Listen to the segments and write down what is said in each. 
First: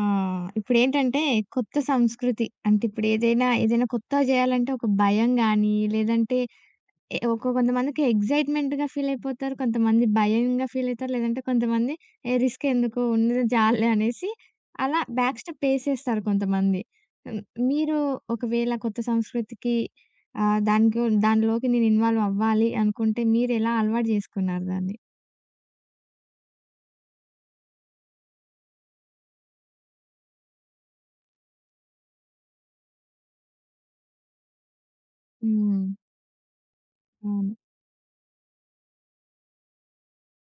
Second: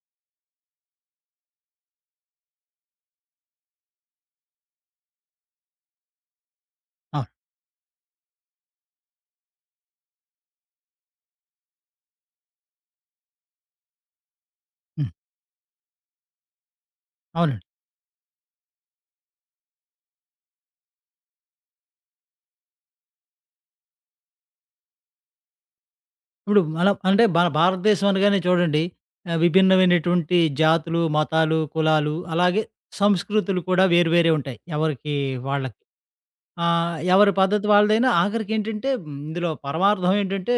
ఆ! ఇప్పుడేంటంటే కొత్త సంస్కృతి. అంటే ఇప్పుడేదైనా, ఏదైనా ఏదైనా కొత్తగా జేయాలంటే ఒక భయం గానీ, లేదంటే అవును. ఒక కొంతమందికి ఎక్సైట్‌మెంట్‌గా ఫీలయిపోతారు. కొంతమంది భయంగా ఫీలయితారు. లేదంటే కొంతమంది ఏ రిస్క్ ఎందుకు ఉన్నది చాలులే అనేసి అలా హ్మ్. బ్యాక్ స్టెప్ ఏసేస్తారు కొంతమంది. హ్మ్. అవునండి. మీరు ఒకవేళ కొత్త సంస్కృతికి ఆహ్, దానికో దానిలోకి నేను ఇన్వాల్వ్ అవ్వాలి అనుకుంటే మీరెలా అలవాటు జేసుకున్నారు దాన్ని? ఇప్పుడు మనం అంటే మన భారతదేశం అనగానే చూడండి, విభిన్నమైనటువంటి జాతులు, మతాలు, కులాలు, అలాగే సంస్కృతులు కూడా వేరు వేరే ఉంటాయి. ఎవరికి వాళ్ళకి. హ్మ్. ఎవరి అవును. పద్ధతి వాళ్ళదైనా ఆఖరికేంటంటే, ఇందులో పరమార్థం ఏంటంటే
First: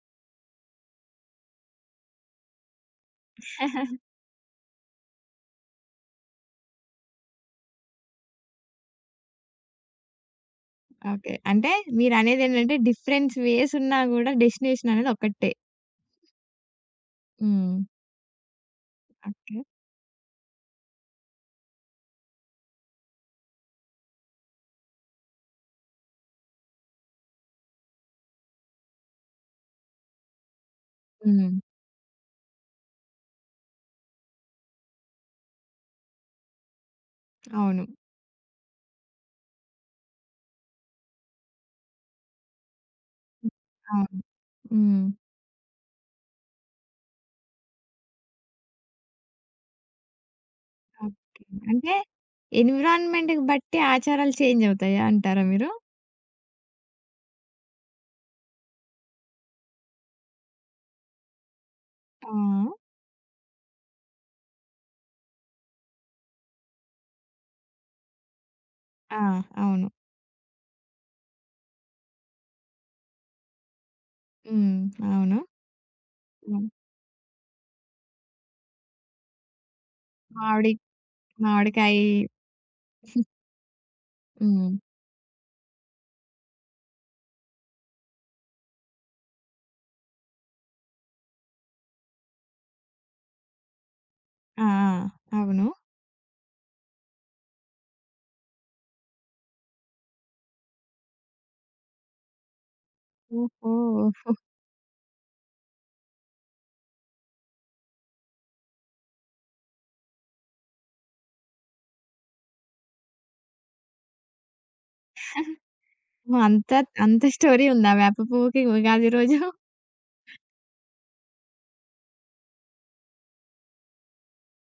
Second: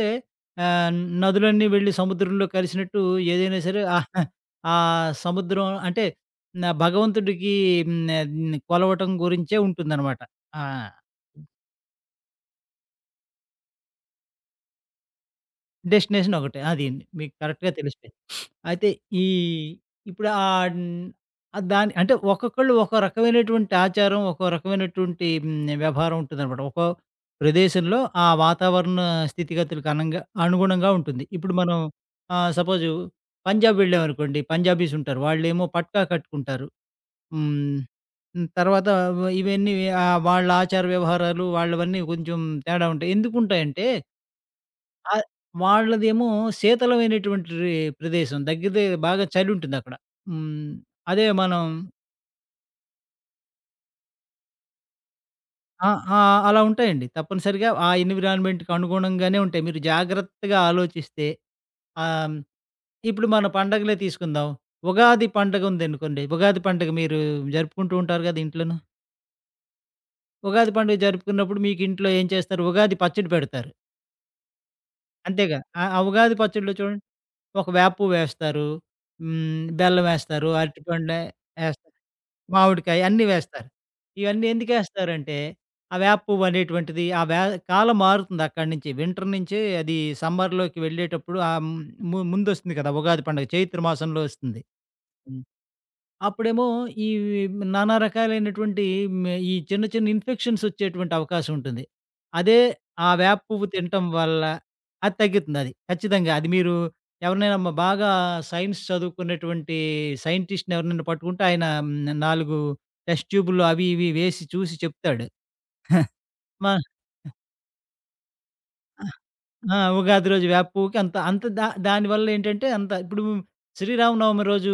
ఆహ్, నదులన్నీ వెళ్ళి సముద్రంలో కలిసినట్టు ఏదైనా సరే, ఆహ్, ఆ సముద్రం అంటే నా భగవంతుడికి కొలవటం గురించే ఉంటుందనమాట. ఆ! ఓకే. అంటే మీరనేదేంటంటే డిఫరెన్స్ వేస్ ఉన్నా గూడా డెస్టినేషన్ అనేది ఒక్కటే. డెస్టినేషన్ ఒకటే. అది మీకు కరెక్ట్‌గా హ్మ్. తెలిసిపోయింది. అయితే ఈ ఓకే. ఇప్పుడు ఆహ్, హ్మ్, ఆహ్, దాని అంటే ఒక్కొక్కళ్ళు ఒక్కో రకమైనటువంటి ఆచారం, ఒక్కో రకమైనటువంటి వ్యవహారం ఉంటుందనమాట. ఒక్కో ప్రదేశంలో ఆ వాతావరణ స్థితిగతులకు అనుగుణంగా ఉంటుంది. హ్మ్. ఇప్పుడు మనం సపోజు పంజాబ్ వెళ్ళామనుకోండి, పంజాబీస్ ఉంటారు. వాళ్ళేమో పట్కా కట్టుకుంటారు. హ్మ్. అవును. హ్మ్. తర్వాత ఇవన్నీ వాళ్ళ ఆచార వ్యవహారాలు వాళ్ళవన్నీ కొంచెం తేడా ఉంటాయి. ఎందుకుంటాయంటే, అవును. హ్మ్. ఆ! వాళ్ళదేమో శీతలమైనటువంటి ప్రదేశం. దగ్గర దగ్గర బాగా చలి ఉంటుందక్కడ. హ్మ్. అదే ఓకే. మనం అంటే ఎన్విరాన్మెంట్‌కి బట్టి ఆచారాలు చేంజ్ అవుతాయా అంటారా మీరు? ఆ! ఆ! అలా ఉంటాయండి. తప్పనిసరిగా ఆ ఎన్విరాన్మెంట్‌కి అనుగుణంగానే ఉంటాయి. మీరు జాగ్రత్తగా ఆలోచిస్తే ఆ! ఆహ్, ఇప్పుడు మన పండగలే తీసుకుందాం. ఉగాది పండగ ఉందనుకోండి. ఉగాది పండగ మీరు జరుపుకుంటూ ఉంటారు కదా! ఇంట్లోను. ఆ! అవును. ఉగాది పండుగ జరుపుకున్నప్పుడు మీకు ఇంట్లో ఏం చేస్తారు? ఉగాది పచ్చడి పెడతారు. హ్మ్. అవును. అంతేగా! ఆ ఆ ఉగాది హ్మ్. పచ్చడిలో చూడండి, ఒక వేప పువ్వేస్తారు. బెల్లం వేస్తారు. మామిడి అరటిపండు ఏస్తారు. మామిడికాయ. మామిడికాయ అన్నీ వేస్తారు. ఇవన్నీ హ్మ్. ఎందుకేస్తారంటే, ఆ వేప పువ్వు అనేటువంటిది ఆ వే కాలం మారుతుంది అక్కడి నుంచి. వింటర్ నుంచి అది సమ్మర్‌లోకి వెళ్ళేటప్పుడు ఆహ్, హ్మ్, ము ముందొస్తుంది కదా! ఉగాది పండుగ చైత్ర మాసంలో వస్తుంది. ఆ! ఆ! అవును. అప్పుడేమో ఈ నానా రకాలైనటువంటి ఈ చిన్న చిన్న ఇన్ఫెక్షన్స్ వచ్చేటువంటి అవకాశం ఉంటుంది. అదే ఆ వేప పువ్వు తినటం ఓహో! వల్ల అది తగ్గుతుందది. ఖచ్చితంగా అది మీరు ఎవరినైనా బాగా సైన్స్ చదువుకున్నటువంటి సైంటిస్ట్‌ని ఎవరినైనా పట్టుకుంటే ఆయన 4 టెస్ట్ ట్యూబులు అవి ఇవి వేసి చూసి చెప్తాడు. మ అంత అంత స్టోరీ ఉందా వేప పువ్వుకి ఉగాది రోజు? ఆ! ఉగాది రోజు వేప పువ్వుకి అంత అంత దా దానివల్ల ఏంటంటే, ఇప్పుడు శ్రీరామనవమి రోజు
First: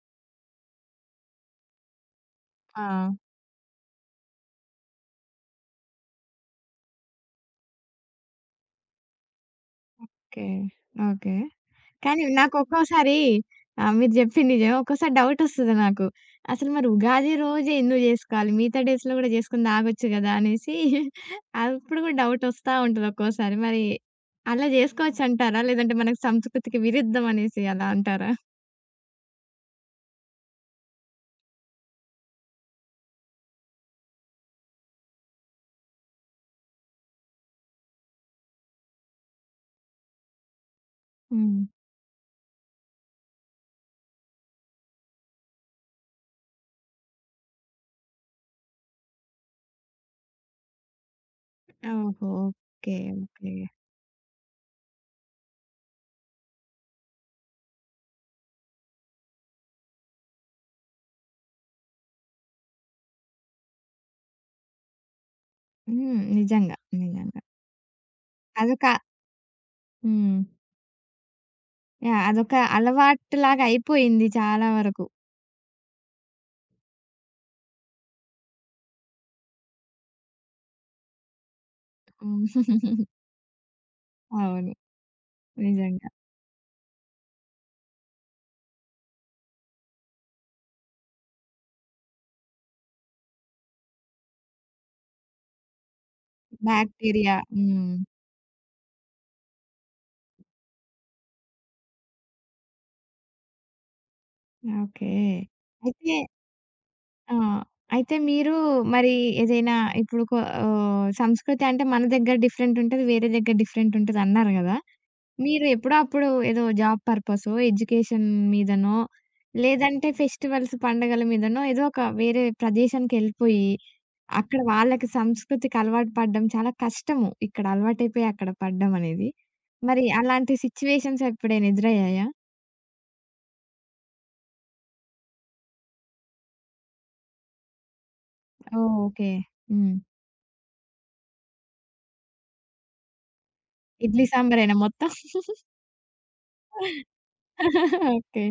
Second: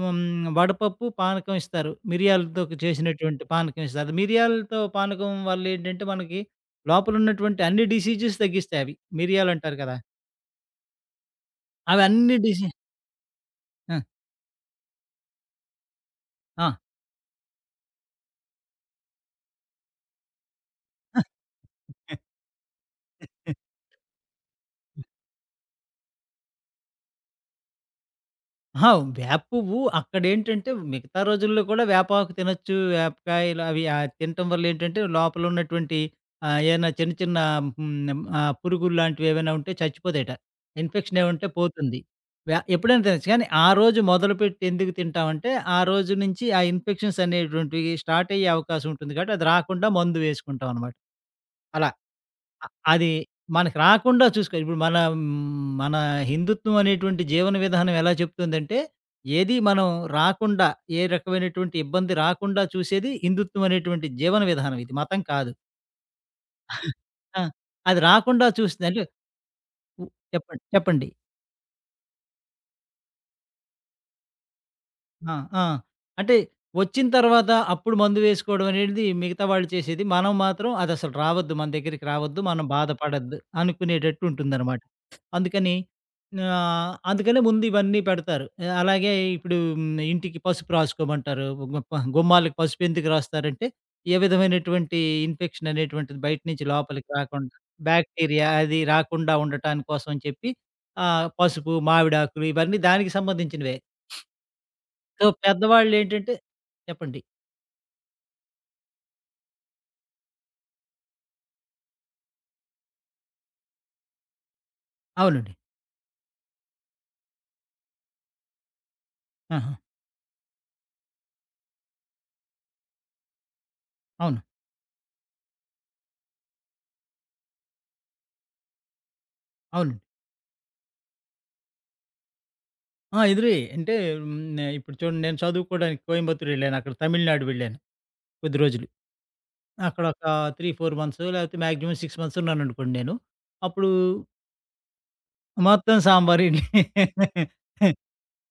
హ్మ్, వడపప్పు, పానకం ఇస్తారు. మిరియాలతో ఆ! చేసినటువంటి పానకం ఇస్తారు. మిరియాలతో పానకం వల్ల ఏంటంటే, మనకి లోపల ఉన్నటువంటి అన్ని డిసీజెస్ తగ్గిస్తాయి అవి. మిరియాలంటారు కదా! ఓకే. ఓకే. కానీ అవన్నీ డిసీ నాకొక్కోసారి మీరు జెప్పింది నిజమే. ఒక్కోసారి డౌటొస్తది నాకు. ఆ! అసలు ఆ! మరి ఉగాది రోజే ఎందుకు జేసుకోవాలి? మిగతా డేస్‌లో గూడా జేసుకుంది ఆగొచ్చు గదా! అనేసి అప్పుడు గూడా డౌటొస్తా ఉంటది ఒక్కోసారి. మరి అలా జేసుకోవచ్చంటారా? లేదంటే మనకు సంస్కృతికి విరుద్ధం అనేసి అలా అంటారా? అహా! వేప పువ్వు అక్కడేంటంటే, మిగతా రోజుల్లో కూడా వేపాకు తినొచ్చు. వేపకాయలు అవి తినటం వల్ల ఏంటంటే, లోపల ఉన్నటువంటి ఏమైనా చిన్న చిన్న పురుగులు లాంటివి ఏవైనా ఉంటే చచ్చిపోతాయట. ఇన్ఫెక్షన్ ఏముంటే హ్మ్. పోతుంది. ఎప్పుడైనా తినొచ్చు. కానీ ఆ రోజు మొదలుపెట్టి ఎందుకు తింటామంటే, ఆ రోజు నుంచి ఆ ఇన్ఫెక్షన్స్ అనేటువంటివి స్టార్ట్ అయ్యే అవకాశం ఉంటుంది కాబట్టి, అది రాకుండా మందు వేసుకుంటాం అనమాట. అలా. ఓహో! అ ఓకే. అది ఓకే. మనకు రాకుండా చూసుకో. ఇప్పుడు మన మన హిందుత్వం అనేటువంటి జీవన విధానం ఎలా చెప్తుందంటే, ఏది మనం రాకుండా, ఏ రకమైనటువంటి ఇబ్బంది రాకుండా చూసేది హిందుత్వం అనేటువంటి జీవన విధానం ఇది. మతం కాదు. హ్మ్. నిజంగా. నిజంగా. ఆ! అది రాకుండా అదొక చూస్తుంది. అంటే ఉ హ్మ్. చెప్పండి. చెప్పండి. యాహ్! అదొక అలవాటులాగా అయిపోయింది చాలా వరకు. ఆ! ఆ! అంటే వచ్చిన తర్వాత అప్పుడు మందు వేసుకోవడం అనేది మిగతా వాళ్ళు చేసేది. మనం మాత్రం అదసలు రావద్దు. మన దగ్గరికి రావద్దు. హ్మ్. మనం బాధపడొద్దు అనుకునేటట్టు అవును. ఉంటుందన్నమాట. అందుకని నిజంగా. అందుకనే ముందు ఇవన్నీ పెడతారు. అలాగే ఇప్పుడు ఇంటికి పసుపు రాసుకోమంటారు. గు గుమ్మాలకి పసుపు ఎందుకు రాస్తారంటే, ఏ విధమైనటువంటి ఇన్ఫెక్షన్ అనేటువంటిది బయట నుంచి లోపలికి బ్యాక్టీరియా. రాకుండా, హ్మ్. బాక్టీరియా అది రాకుండా ఉండటాని కోసం అని చెప్పి పసుపు, మామిడాకులు ఇవన్నీ దానికి సంబంధించినవే. ఓకే. సో, అయితే పెద్దవాళ్ళేంటంటే చెప్పండి. ఆ! అయితే మీరు మరి ఏదైనా ఇప్పుడు కొ సంస్కృతి అంటే మన దగ్గర డిఫరెంట్ ఉంటది. వేరే దగ్గర డిఫరెంట్ ఉంటదన్నారు గదా! అవునండి. మీరు ఎప్పుడో అప్పుడు ఏదో జాబ్ పర్పసో, ఎడ్యుకేషన్ మీదనో, ఆహా! లేదంటే ఫెస్టివల్స్, పండగల మీదనో ఏదో ఒక వేరే ప్రదేశానికెళ్ళిపోయి, అవును. అక్కడ వాళ్ళకి సంస్కృతికి అలవాటు పడడం చాలా కష్టము. ఇక్కడ అలవాటైపోయి అక్కడ పడడం అనేది. అవునండి. మరి అలాంటి సిట్యుయేషన్స్ ఎప్పుడైనా ఎదురయ్యాయా? ఆ! ఎదురయ్యాయి. అంటే ఇప్పుడు చూడండి, నేను చదువుకోవడానికి కోయంబత్తూర్ వెళ్ళాను. అక్కడ తమిళనాడు వెళ్ళాను కొద్ది రోజులు. ఓహ్! ఓకే. హ్మ్. అక్కడొక 3, 4 మంత్సో, లేకపోతే మాక్సిమం 6 మంత్స్ ఉన్నాననుకోండి నేను. అప్పుడు ఇడ్లీ సాంబారేనా మొత్తం? మొత్తం sambar idli. Okay.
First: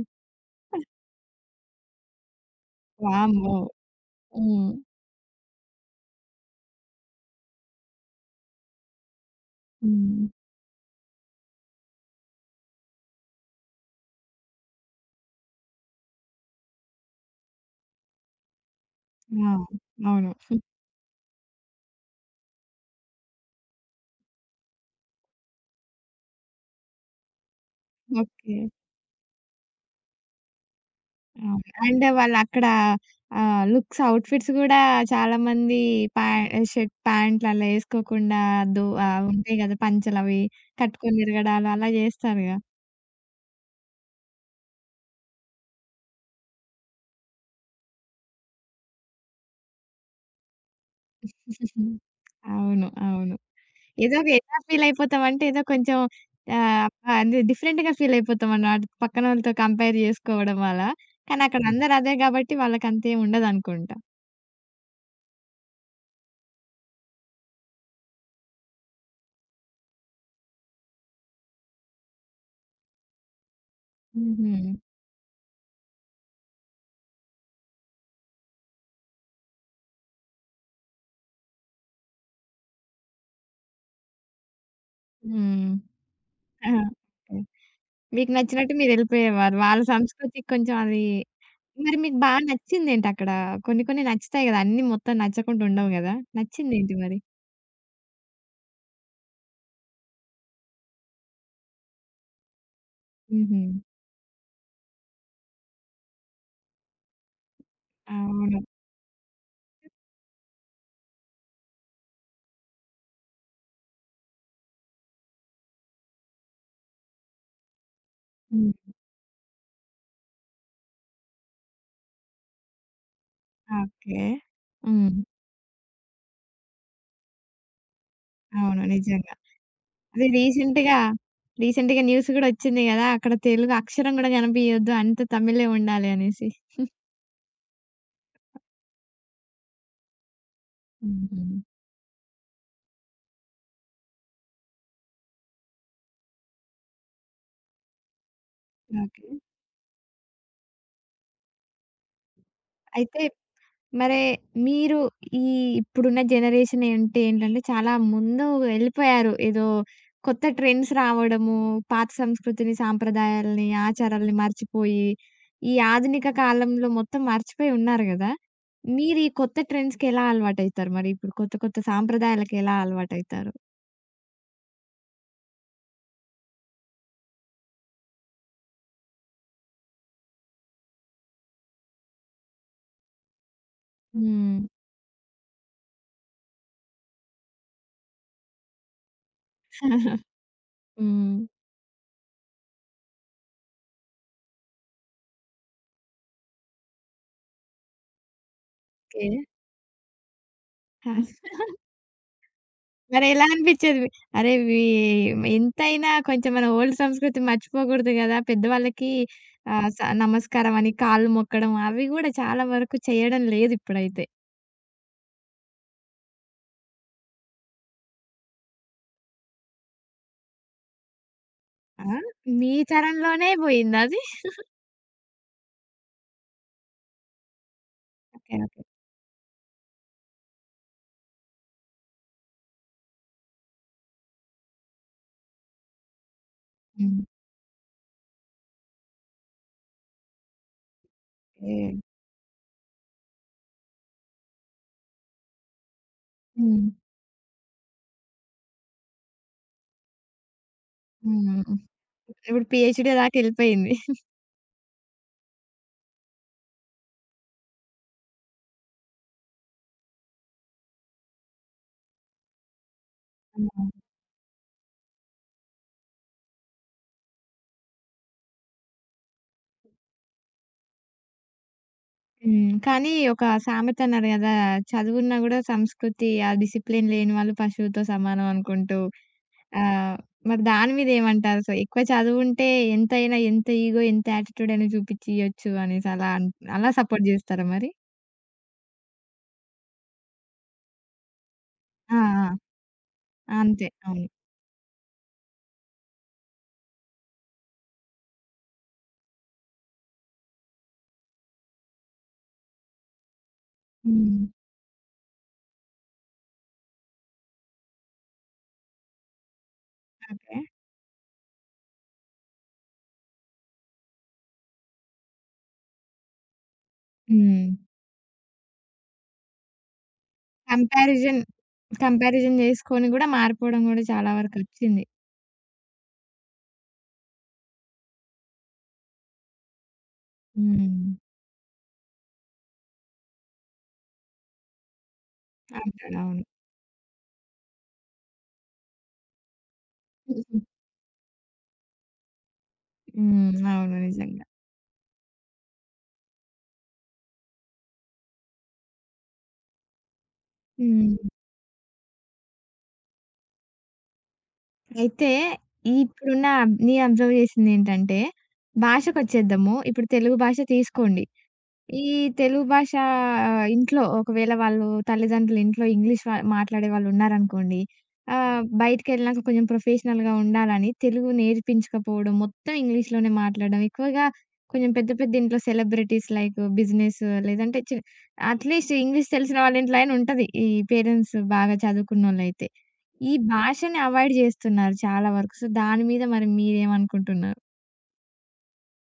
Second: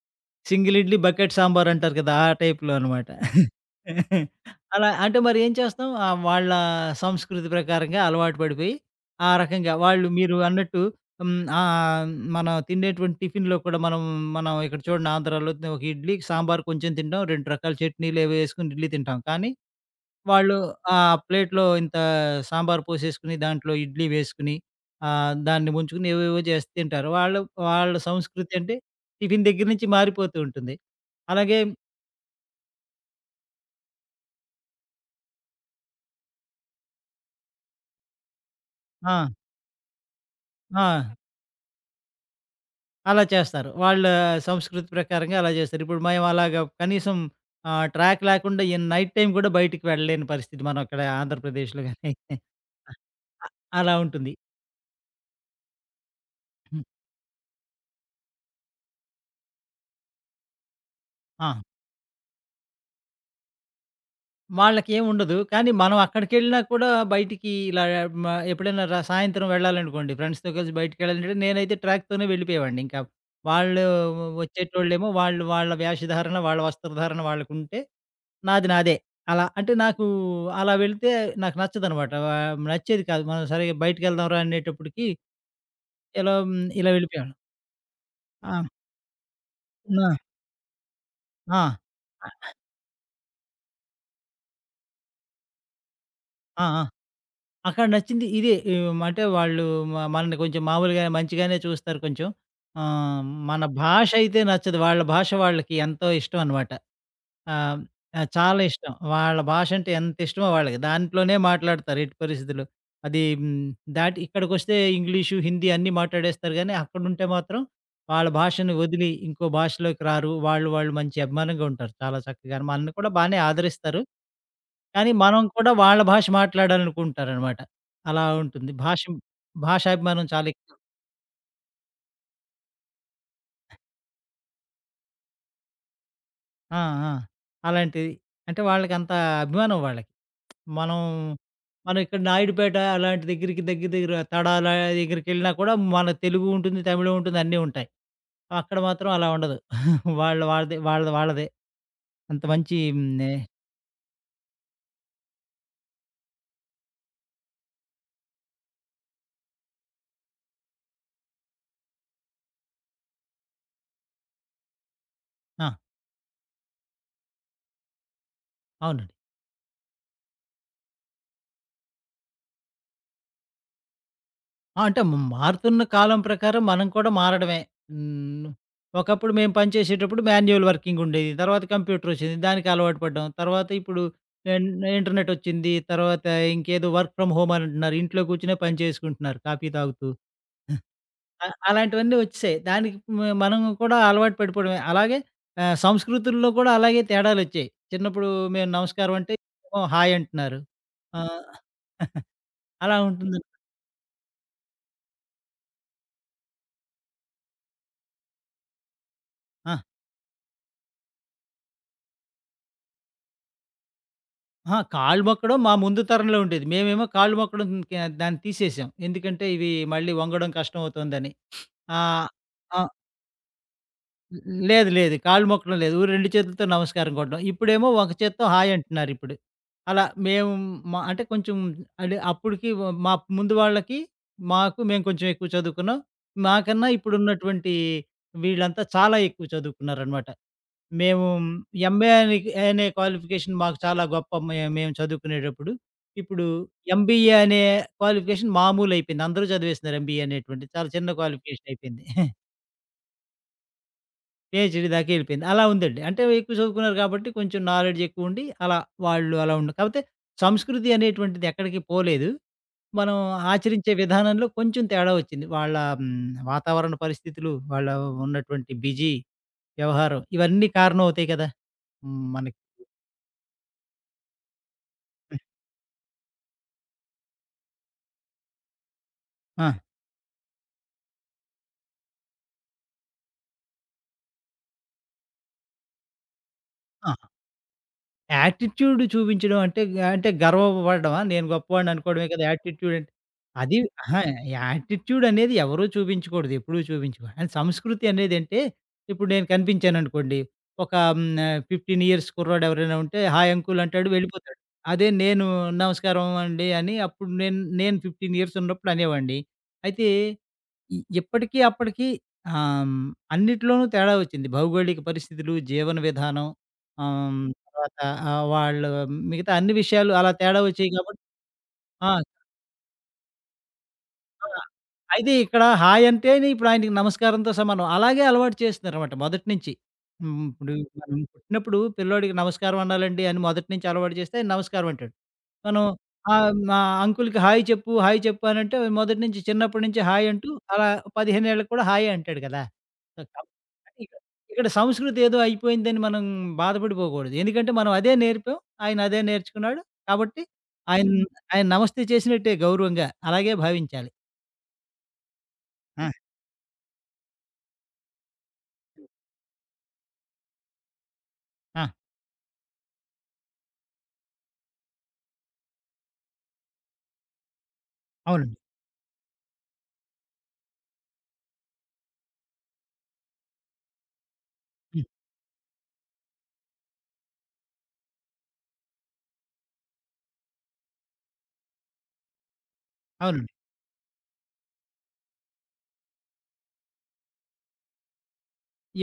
Single idli bucket sambar అంటారు కదా! ఆ టైప్‌లో అనమాట. వామ్మో! హ్మ్. అలా అంటే మరి ఏం చేస్తాం, వాళ్ళ సంస్కృతి ప్రకారంగా అలవాటు పడిపోయి, ఆ రకంగా వాళ్ళు హ్మ్. మీరు అన్నట్టు హ్మ్. ఆహ్, మనం తినేటువంటి టిఫిన్‌లో కూడా మనం ఇక్కడ చూడండి, ఆంధ్రాలో ఒక ఇడ్లీ, సాంబార్ కొంచెం తింటాం. 2 రకాల చట్నీలు ఏవో ఏసుకొని ఇడ్లీ తింటాం. ఆ! కానీ అవును. వాళ్ళు ప్లేట్‌లో ఇంత సాంబార్ పోసేసుకొని, దాంట్లో ఇడ్లీ వేసుకొని, దాన్ని ముంచుకొని ఏవేవో చేసి తింటారు. వాళ్ళ సంస్కృతి ఓకే. అంటే టిఫిన్ దగ్గర నుంచి మారిపోతూ ఉంటుంది. అలాగే అవును. అండ్ వాళ్ళక్కడ లుక్స్ అవుట్‌ఫిట్స్ గూడా చాలామంది ప్యా షర్ట్ ప్యాంట్లు అలా ఏసుకోకుండా ఆ! ఉంటాయి గదా! పంచలవి ఆ! కట్టుకొని తిరగడాలు అలా జేస్తారుగా. అలా చేస్తారు. వాళ్ళ సంస్కృతి ప్రకారంగా అలా చేస్తారు. ఇప్పుడు మేము అలాగా కనీసం ట్రాక్ లేకుండా ఈ నైట్ టైమ్ కూడా బయటికి వెళ్ళలేని పరిస్థితి మనం ఇక్కడ ఆంధ్రప్రదేశ్‌లో గాని. అవును. అవును. అలా ఏదో ఒక ఉంటుంది. ఎలా ఫీల్ అయిపోతామంటే ఏదో కొంచెం హ్మ్. ఆహ్, అది డిఫరెంట్‌గా ఫీల్ అయిపోతాం అన్నమాట. పక్కనోళ్ళతో కంపేర్ జేసుకోవడం అలా. కానీ ఆ! అక్కడ అందరూ అదే గాబట్టి వాళ్ళకంతేం ఉండదనుకుంటా. వాళ్ళకేముండదు. కానీ మనం అక్కడికెళ్ళినా కూడా బయటికి ఇలా మ ఎప్పుడైనా సాయంత్రం వెళ్ళాలనుకోండి, ఫ్రెండ్స్‌తో కలిసి బయటికెళ్ళాలంటే నేనైతే ట్రాక్‌తోనే వెళ్ళిపోయేవాడిని. ఇంకా వాళ్ళు హుహు. వచ్చేటోళ్ళేమో, వాళ్ళు వాళ్ళ వేషధారణ, వాళ్ళ వస్త్రధారణ వాళ్ళకుంటే నాది నాదే. అలా అంటే నాకు అలా వెళ్తే నాకు నచ్చదనమాట. నచ్చేది కాదు. మనం సరే బయటికెళ్దాంరా అనేటప్పటికి హ్మ్. ఇలా ఆ! ఇలా వెళ్ళిపోయేవాళ్ళం. ఓకే. మీకు ఆ! నచ్చినట్టు మీరెళ్ళిపోయేవారు. వాళ్ళ నా సంస్కృతికి కొంచెం అది. ఆ! మరి మీకు బాగా నచ్చిందేంటక్కడ? కొన్ని కొన్ని నచ్చుతాయి గదా! అన్నీ మొత్తం నచ్చకుండా ఉండవు గదా! ఆ! ఆ! నచ్చిందేంటి మరి? అక్కడ నచ్చింది ఇదే. ఏం అంటే వాళ్ళు మనల్ని కొంచెం మామూలుగా మంచిగానే చూస్తారు కొంచెం. ఆహ్, హుహు. మన భాష అయితే నచ్చదు. వాళ్ళ భాష వాళ్ళకి ఎంతో ఇష్టం అనమాట. ఆహ్, ఆహ్, అవును. చాలా ఇష్టం. వాళ్ళ భాష అంటే ఎంత ఇష్టమో వాళ్ళకి. దాంట్లోనే మాట్లాడతారు ఎట్టి పరిస్థితిలో. అది దాటి ఇక్కడికొస్తే ఇంగ్లీషు, హిందీ అన్నీ మాట్లాడేస్తారు గానీ, అక్కడుంటే మాత్రం వాళ్ళ భాషను హ్మ్. వదిలి ఇంకో భాషలోకి రారు. వాళ్ళు మంచి అభిమానంగా ఉంటారు. చాలా చక్కగా మనల్ని కూడా బానే ఆదరిస్తారు. ఓకే. కానీ హ్మ్. మనం కూడా వాళ్ళ భాష మాట్లాడాలనుకుంటారనమాట. అలా ఉంటుంది. అవును. నిజంగా. భాషాభిమానం అది చాలా ఎక్కువ. రీసెంట్‌గా, రీసెంట్‌గా న్యూస్ గూడా ఒచ్చింది గదా! అక్కడ తెలుగు అక్షరం గూడా గనిపియొద్దు అంత తమిళే ఉండాలి అనేసి. ఆ! ఆ! అలాంటిది. అంటే వాళ్ళకంత అభిమానం వాళ్ళకి. మనం హుహు. మనం ఇక్కడ నాయుడుపేట అలాంటి దగ్గరికి, దగ్గర దగ్గర తడాల దగ్గరికెళ్ళినా కూడా మన తెలుగు ఉంటుంది, తమిళం ఉంటుంది, అన్నీ ఉంటాయి. అక్కడ మాత్రం ఓకే. అలా ఉండదు. వాళ్ళది వాళ్ళదే. అంత మంచి అయితే హ్మ్. మరే మీరు ఈ ఇప్పుడున్న జనరేషన్ అంటే ఏంటంటే, చాలా ముందు వెళ్ళిపోయారు. ఏదో కొత్త ట్రెండ్స్ రావడము, పాత సంస్కృతిని, సాంప్రదాయాల్ని, ఆచారాల్ని మర్చిపోయి, ఆ! ఈ ఆధునిక కాలంలో మొత్తం మర్చిపోయి ఉన్నారు గదా! అవును. మీరు ఈ కొత్త ట్రెండ్స్‌కి ఎలా అలవాటైతారు? మరి ఇప్పుడు కొత్త కొత్త సాంప్రదాయాలకి ఎలా అలవాటైతారు? ఆ! అంటే మారుతున్న కాలం ప్రకారం మనం కూడా మారడమే. హ్మ్. ఒకప్పుడు మేము పనిచేసేటప్పుడు మాన్యువల్ వర్కింగ్ ఉండేది. తర్వాత కంప్యూటర్ వచ్చింది. దానికి అలవాటు పడ్డాం. తర్వాత ఇప్పుడు హ్మ్. ఇన్ ఇంటర్నెట్ వచ్చింది. తర్వాత ఇంకేదో వర్క్ ఫ్రమ్ హోమ్ అని అంటున్నారు. ఇంట్లో కూర్చునే పని చేసుకుంటున్నారు కాఫీ తాగుతూ. హ్మ్. అలాంటివన్నీ వచ్చేసాయి. దానికి మనం కూడా అలవాటు పడిపోవడమే. అలాగే సంస్కృతుల్లో కూడా అలాగే తేడాలొచ్చాయి. చిన్నప్పుడు మేము నమస్కారం ఓకే. అంటే, ఇప్పుడేమో హాయ్ అంటున్నారు. ఆహ్, అలా ఉంటుంది. మరెలా అనిపిచ్చేది? అరే! ఎంతైనా కొంచెం మన ఓల్డ్ సంస్కృతి మర్చిపోకూడదు గదా! పెద్దవాళ్ళకి ఆ! ఆహ్, స నమస్కారం అని కాళ్ళు మొక్కడం అవి గూడా చాలా వరకు చేయడం లేదు ఇప్పుడైతే. అహా! కాళ్ళు మొక్కడం మా ముందు తరంలో ఉండేది. మేమేమో కాళ్ళు మొక్కడం కే దాన్ని తీసేసాం. ఎందుకంటే ఇవి మళ్ళీ వంగడం కష్టమవుతుందని. ఆ! ఆహ్, మీ ఆ! ఆ, తరంలోనే పోయిందా అది? లేదు లేదు. కాళ్ళు మొక్కడం లేదు. 2 చేతులతో నమస్కారం కొట్టడం. ఇప్పుడేమో ఒక చేత్తో ఓకే. Hi okay. అంటున్నారిప్పుడు. అలా మేము అంటే కొంచెం అంటే అప్పటికి వ మా ముందు వాళ్ళకి, మేము కొంచెం ఎక్కువ చదువుకున్నాం. మాకన్నా హ్మ్. ఇప్పుడున్నటువంటి వీళ్ళంతా చాలా ఎక్కువ చదువుకున్నారనమాట. మేము ఓకే. ఎంబీఏ అని అనే క్వాలిఫికేషన్ మాకు చాలా గొప్ప మేము చదువుకునేటప్పుడు. ఇప్పుడు హ్మ్. ఎంబీఏ అనే క్వాలిఫికేషన్ మామూలయిపోయింది. అందరూ చదివేస్తున్నారు ఎంబీఏ అనేటువంటిది. చాలా చిన్న హ్మ్. క్వాలిఫికేషన్ అయిపోయింది. ఇప్పుడు పీహెచ్‌డీ దాకెళ్ళిపోయింది. పీహెచ్‌డీ దాకా ఎళ్ళిపోయింది. అలా ఉందండి. అంటే ఎక్కువ చదువుకున్నారు కాబట్టి కొంచెం నాలెడ్జ్ ఎక్కువుండి అలా వాళ్ళు అలా ఉండ కాపోతే, సంస్కృతి అనేటువంటిది ఎక్కడికి పోలేదు. మనం హ్మ్. ఆచరించే విధానంలో కొంచెం తేడా వచ్చింది. వాళ్ళ వాతావరణ పరిస్థితులు, వాళ్ళ ఉన్నటువంటి బిజీ వ్యవహారం ఇవన్నీ కారణం అవుతాయి కదా! మనకి. హ్మ్. కానీ ఒక సామెత అన్నారు గదా! చదువున్నా గూడా సంస్కృతి, ఆ డిసిప్లిన్ లేని వాళ్ళు పశువుతో సమానం అనుకుంటూ ఆ! ఆ! మరి దాని మీద ఏమంటారు? సో, ఎక్కువ చదువుంటే ఎంతైనా ఎంత ఇగో, ఎంత యాటిట్యూడ్ అయినా చూపిచ్చియొచ్చు అనేసి అలా సపోర్ట్ ఆ! జేస్తారా మరి? యాటిట్యూడ్ చూపించడం అంటే, అంటే గర్వపడడమా? నేను గొప్పవాడిని ఆ! అనుకోవడమే కదా! ఆ! యాటిట్యూడ్ అంటే. అది అంతే. అహా! అవును. యాటిట్యూడ్ అనేది ఎవరు చూపించకూడదు. ఎప్పుడూ చూపించకూడదు. అండ్ సంస్కృతి అనేదంటే, ఇప్పుడు నేను కనిపించాననుకోండి, ఒక 15 ఇయర్స్ కుర్రాడు ఎవరైనా ఉంటే, హాయ్ అంకుల్ అంటాడు హ్మ్. వెళ్ళిపోతాడు. అదే నేను నమస్కారం అండి అని అప్పుడు, నేను నేను 15 ఇయర్స్ ఉన్నప్పుడు అనేవాడిని. అయితే ఓకే. ఇప్పటికి అప్పటికి ఆహ్, హ్మ్, అన్నిట్లోనూ తేడా వచ్చింది. భౌగోళిక పరిస్థితులు, జీవన విధానం, ఆహ్, హ్మ్, హ్మ్. తర్వాత ఆహ్, వాళ్ళు మిగతా అన్ని విషయాలు అలా తేడా వచ్చాయి కాబట్టి కంపారిజన్, ఆ! కంపారిజన్ జేసుకొని గూడా మారిపోవడం గూడా చాలా ఆ! వరకొచ్చింది. అయితే ఇక్కడ హాయ్ అంటేనే ఇప్పుడు ఆయనకి నమస్కారంతో సమానం. అలాగే అలవాటు చేస్తున్నారన్నమాట మొదటి నుంచి. ఇప్పుడు హ్మ్. మనం పుట్టినప్పుడు పిల్లోడికి నమస్కారం అనాలండి అని మొదటి నుంచి అలవాటు చేస్తే ఆయన నమస్కారం అంటాడు. మనం అంటాడు. అవును. మా అంకుల్‌కి హాయ్ చెప్పు, హాయ్ చెప్పు అనంటే మొదటి నుంచి, చిన్నప్పటి నుంచి హాయ్ అంటూ అలా 15 ఏళ్ళకి కూడా హాయే అంటాడు కదా! సో, కం హ్మ్. అవును. అంటే ఇక్కడ నిజంగా. ఇక్కడ సంస్కృతి ఏదో అయిపోయిందని మనం బాధపడిపోకూడదు. ఎందుకంటే మనం అదే నేర్పాం. ఆయన అదే నేర్చుకున్నాడు. కాబట్టి ఆయన హ్మ్. ఆయన నమస్తే చేసినట్టే గౌరవంగా అలాగే భావించాలి. అయితే ఆ! ఇప్పుడున్న నీ అబ్జర్వ్ జేసిందేంటంటే భాషకొచ్చేద్దాము. ఇప్పుడు తెలుగు భాష తీసుకోండి. ఆ! ఈ తెలుగు భాష ఇంట్లో ఒకవేళ వాళ్ళు తల్లిదండ్రులు ఇంట్లో ఇంగ్లీష్ వా మాట్లాడే వాళ్ళున్నారనుకోండి. అవునండి. బయటికెళ్ళినాక కొంచెం ప్రొఫెషనల్‌గా ఉండాలని తెలుగు నేర్పించకపోవడం, మొత్తం ఇంగ్లీష్‌లోనే మాట్లాడడం. ఎక్కువగా కొంచెం హ్మ్. పెద్ద పెద్ద ఇంట్లో సెలబ్రిటీస్ లైక్ బిజినెస్ లేదంటే అట్‌లీస్ట్ ఇంగ్లీష్ తెలిసిన వాళ్ళ ఇంట్లో అయినా ఉంటది. ఈ పేరెంట్స్ బాగా చదువుకున్నోళ్ళైతే. ఈ అవును. భాషని అవాయిడ్ జేస్తున్నారు చాలా వరకు. సో, దాని మీద మరి మీరేమనుకుంటున్నారు?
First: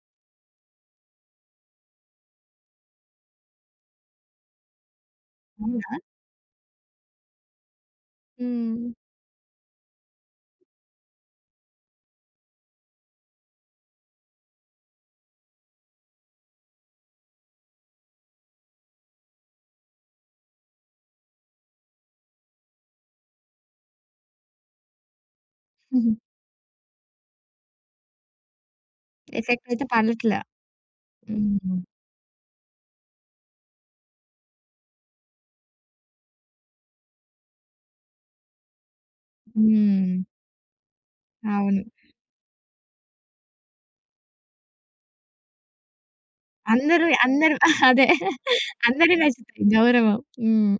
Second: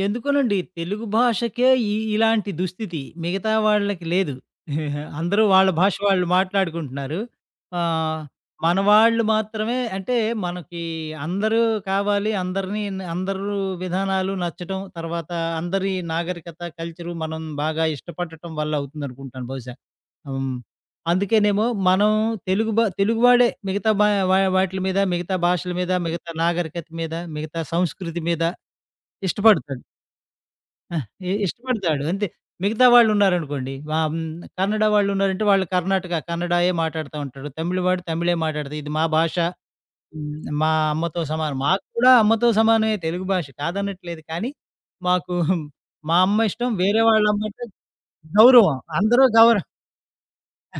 ఎందుకోనండి తెలుగు భాషకే ఈ ఇలాంటి దుస్థితి. మిగతా వాళ్ళకి లేదు. అందరూ వాళ్ళ భాష అవునా? వాళ్ళు మాట్లాడుకుంటున్నారు. ఆహ్, మన హ్మ్. వాళ్ళు మాత్రమే అంటే మనకి అందరూ కావాలి. అందరిని అందరూ విధానాలు నచ్చటం, తర్వాత అందరి నాగరికత, కల్చరు మనం బాగా ఇష్టపడటం వల్ల అవుతుందనుకుంటాను బహుశా. హ్మ్. అందుకేనేమో మనం తెలుగువాడే మిగతా భా వా వాటిల మీద, మిగతా భాషల మీద, మిగతా నాగరికత మీద, మిగతా సంస్కృతి మీద ఎఫెక్ట్ ఇష్టపడతాడు. అయితే పడట్లా. ఆ! ఇ హ్మ్. ఇష్టపడతాడు అంతే. మిగతా వాళ్ళున్నారనుకోండి, కన్నడ వాళ్ళున్నారంటే వాళ్ళు కర్ణాటక కన్నడాయే మాట్లాడుతా ఉంటాడు. తమిళ్ వాడు తమిళే మాట్లాడతా, ఇది మా భాష. హ్మ్. హ్మ్, మా అమ్మతో సమానం. అవును. మాకు కూడా అమ్మతో సమానమే, తెలుగు భాష కాదనట్లేదు కానీ, మాకు మా అమ్మ ఇష్టం. వేరే అందరూ అందరూ వాళ్ళమ్మంటే అదే. గౌరవం. అందరికి అందరూ గౌర నచ్చుతాయి. గౌరవం. హ్మ్.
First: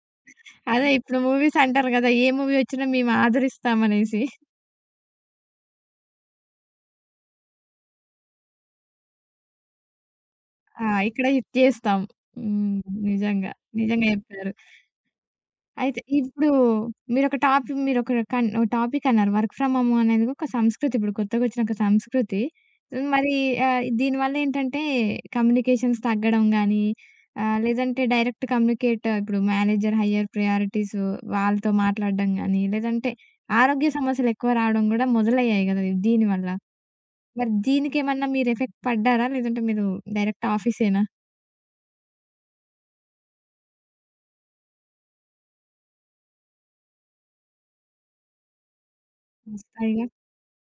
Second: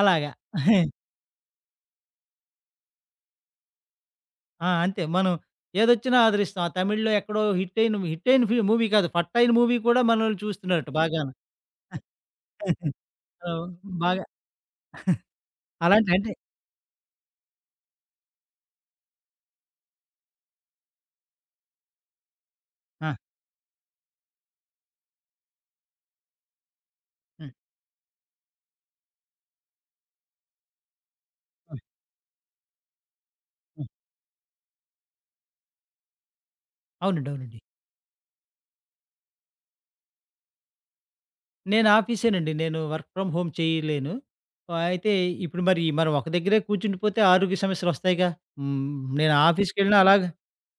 అలాగా. అదే ఇప్పుడు మూవీస్ అంటారు గదా! ఏ మూవీ వచ్చినా మేము ఆదరిస్తామనేసి. అంతే మనం ఏదొచ్చినా ఆదరిస్తాం. ఆ తమిళ్‌లో ఎక్కడో హిట్ అయిన మూవీ కాదు, ఫట్ అయిన మూవీ కూడా మనల్ని ఆ! చూస్తున్నారట ఇక్కడ బాగాను. హిట్ చేస్తాం. హ్మ్. సో, నిజంగా. నిజంగా బాగా చెప్పారు. అయితే అలాంటి అంటే ఇప్పుడు మీరొక టాప్ మీరొక కన్ టాపికన్నారు. వర్క్ ఫ్రమ్ హోమ్ అనేది ఒక సంస్కృతి. ఇప్పుడు కొత్తగొచ్చిన ఒక సంస్కృతి. ఆ! మరి దీనివల్లేంటంటే కమ్యూనికేషన్స్ తగ్గడం గానీ, హ్మ్. లేదంటే డైరెక్ట్ కమ్యూనికేట్ ఇప్పుడు మేనేజర్ హయ్యర్ ప్రయారిటీస్ వాళ్ళతో హ్మ్. మాట్లాడడం గానీ, లేదంటే ఆరోగ్య సమస్యలెక్కువ రావడం గూడా మొదలయ్యాయి గదా! దీని వల్ల. అవునండి. మరి అవునండి. దీనికేమన్నా మీరు ఎఫెక్ట్ పడ్డారా? లేదంటే మీరు డైరెక్ట్ ఆఫీసేనా? నేను ఆఫీసేనండి. నేను వర్క్ ఫ్రమ్ హోమ్ చేయలేను. అయితే ఇప్పుడు మరి మనం ఒక దగ్గరే కూర్చుండిపోతే ఆరోగ్య సమస్యలొస్తాయిగా. హ్మ్. నేను ఆఫీస్‌కెళ్ళినా స్థాయిగా? అలాగ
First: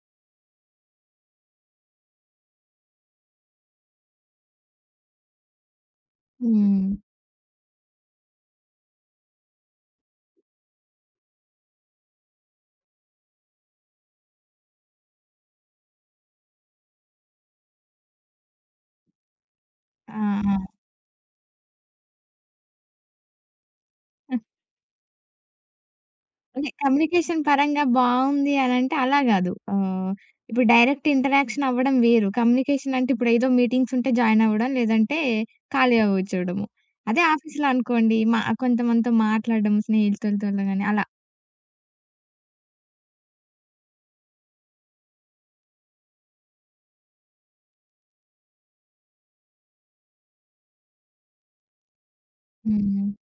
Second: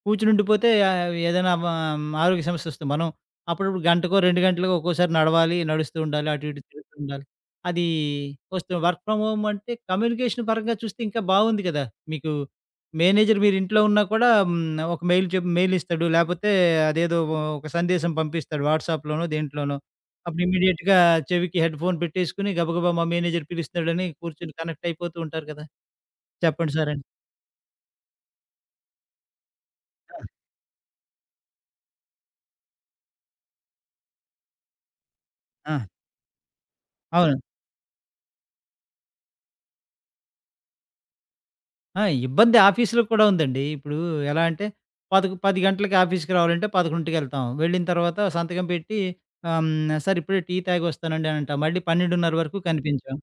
కూర్చునుండిపోతే ఏదైనా ఆరోగ్య సమస్య వస్తుంది. మనం అప్పుడప్పుడు గంటకో, 2 గంటలకో ఒక్కోసారి నడవాలి, నడుస్తూ ఉండాలి, అటు ఇటు హ్మ్. తిరుగుతూ ఉండాలి. అది వస్తుంది. వర్క్ ఫ్రమ్ హోమ్ అంటే కమ్యూనికేషన్ పరంగా చూస్తే ఇంకా బాగుంది కదా! మీకు మేనేజర్ మీరు ఇంట్లో ఉన్నా కూడా ఒక మెయిల్ ఇస్తాడు. లేపోతే అదేదో ఒక సందేశం పంపిస్తాడు వాట్సాప్‌లోనో, దేంట్లోనో. ఆ! అప్పుడు ఆ! ఇమ్మీడియేట్‌గా చెవికి హెడ్‌ఫోన్ పెట్టేసుకొని గబగబా మా మేనేజర్ పిలుస్తున్నాడని కూర్చొని కనెక్ట్ అయిపోతూ ఉంటారు కదా! అంటే చెప్పండి సార్ అని. కమ్యూనికేషన్ పరంగా బావుంది అనంటే అలా గాదు. ఆ! ఇప్పుడు డైరెక్ట్ ఇంటరాక్షన్ అవ్వడం వేరు. కమ్యూనికేషన్ అంటే ఇప్పుడేదో మీటింగ్స్ ఉంటే జాయిన్ అవ్వడం, లేదంటే ఆ! ఖాళీగా కూర్చోడము. అదే అవును. ఆఫీస్‌లో అనుకోండి మా కొంతమందితో మాట్లాడడం స్నేహితులతోల గాని అలా. ఆ! ఇబ్బంది ఆఫీస్‌లో కూడా ఉందండి. ఇప్పుడు ఎలా అంటే, 10 గంటలకి ఆఫీస్‌కి రావాలంటే 11కి వెళ్తాం. వెళ్ళిన తర్వాత సంతకం పెట్టి "సార్ ఇప్పుడే టీ తాగొస్తానండి" అని అంటాం. మళ్ళీ 12:30 వరకు హ్మ్. కనిపించం.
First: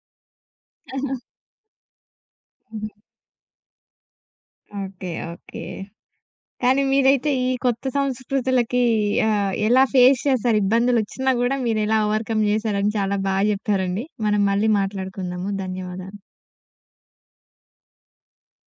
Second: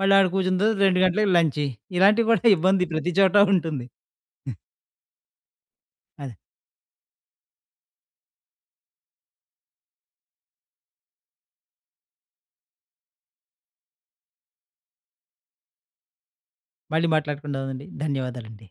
మళ్ళీ ఆడ కూర్చున్న తర్వాత 2 గంటలకి లంచ్. ఇలాంటివి కూడా ఇబ్బంది హుహు. ప్రతి చోట ఉంటుంది. ఓకే. ఓకే. అదే. కానీ మీరైతే ఈ కొత్త సంస్కృతులకి ఎలా ఫేస్ చేశారు? ఇబ్బందులొచ్చినా గూడా మీరెలా ఓవర్‌కమ్ చేశారని చాలా జెప్పారండి. మనం మళ్ళీ మాట్లాడుకుందాము. ధన్యవాదాలు. మళ్ళీ మాట్లాడుకుందామండి. ధన్యవాదాలండి.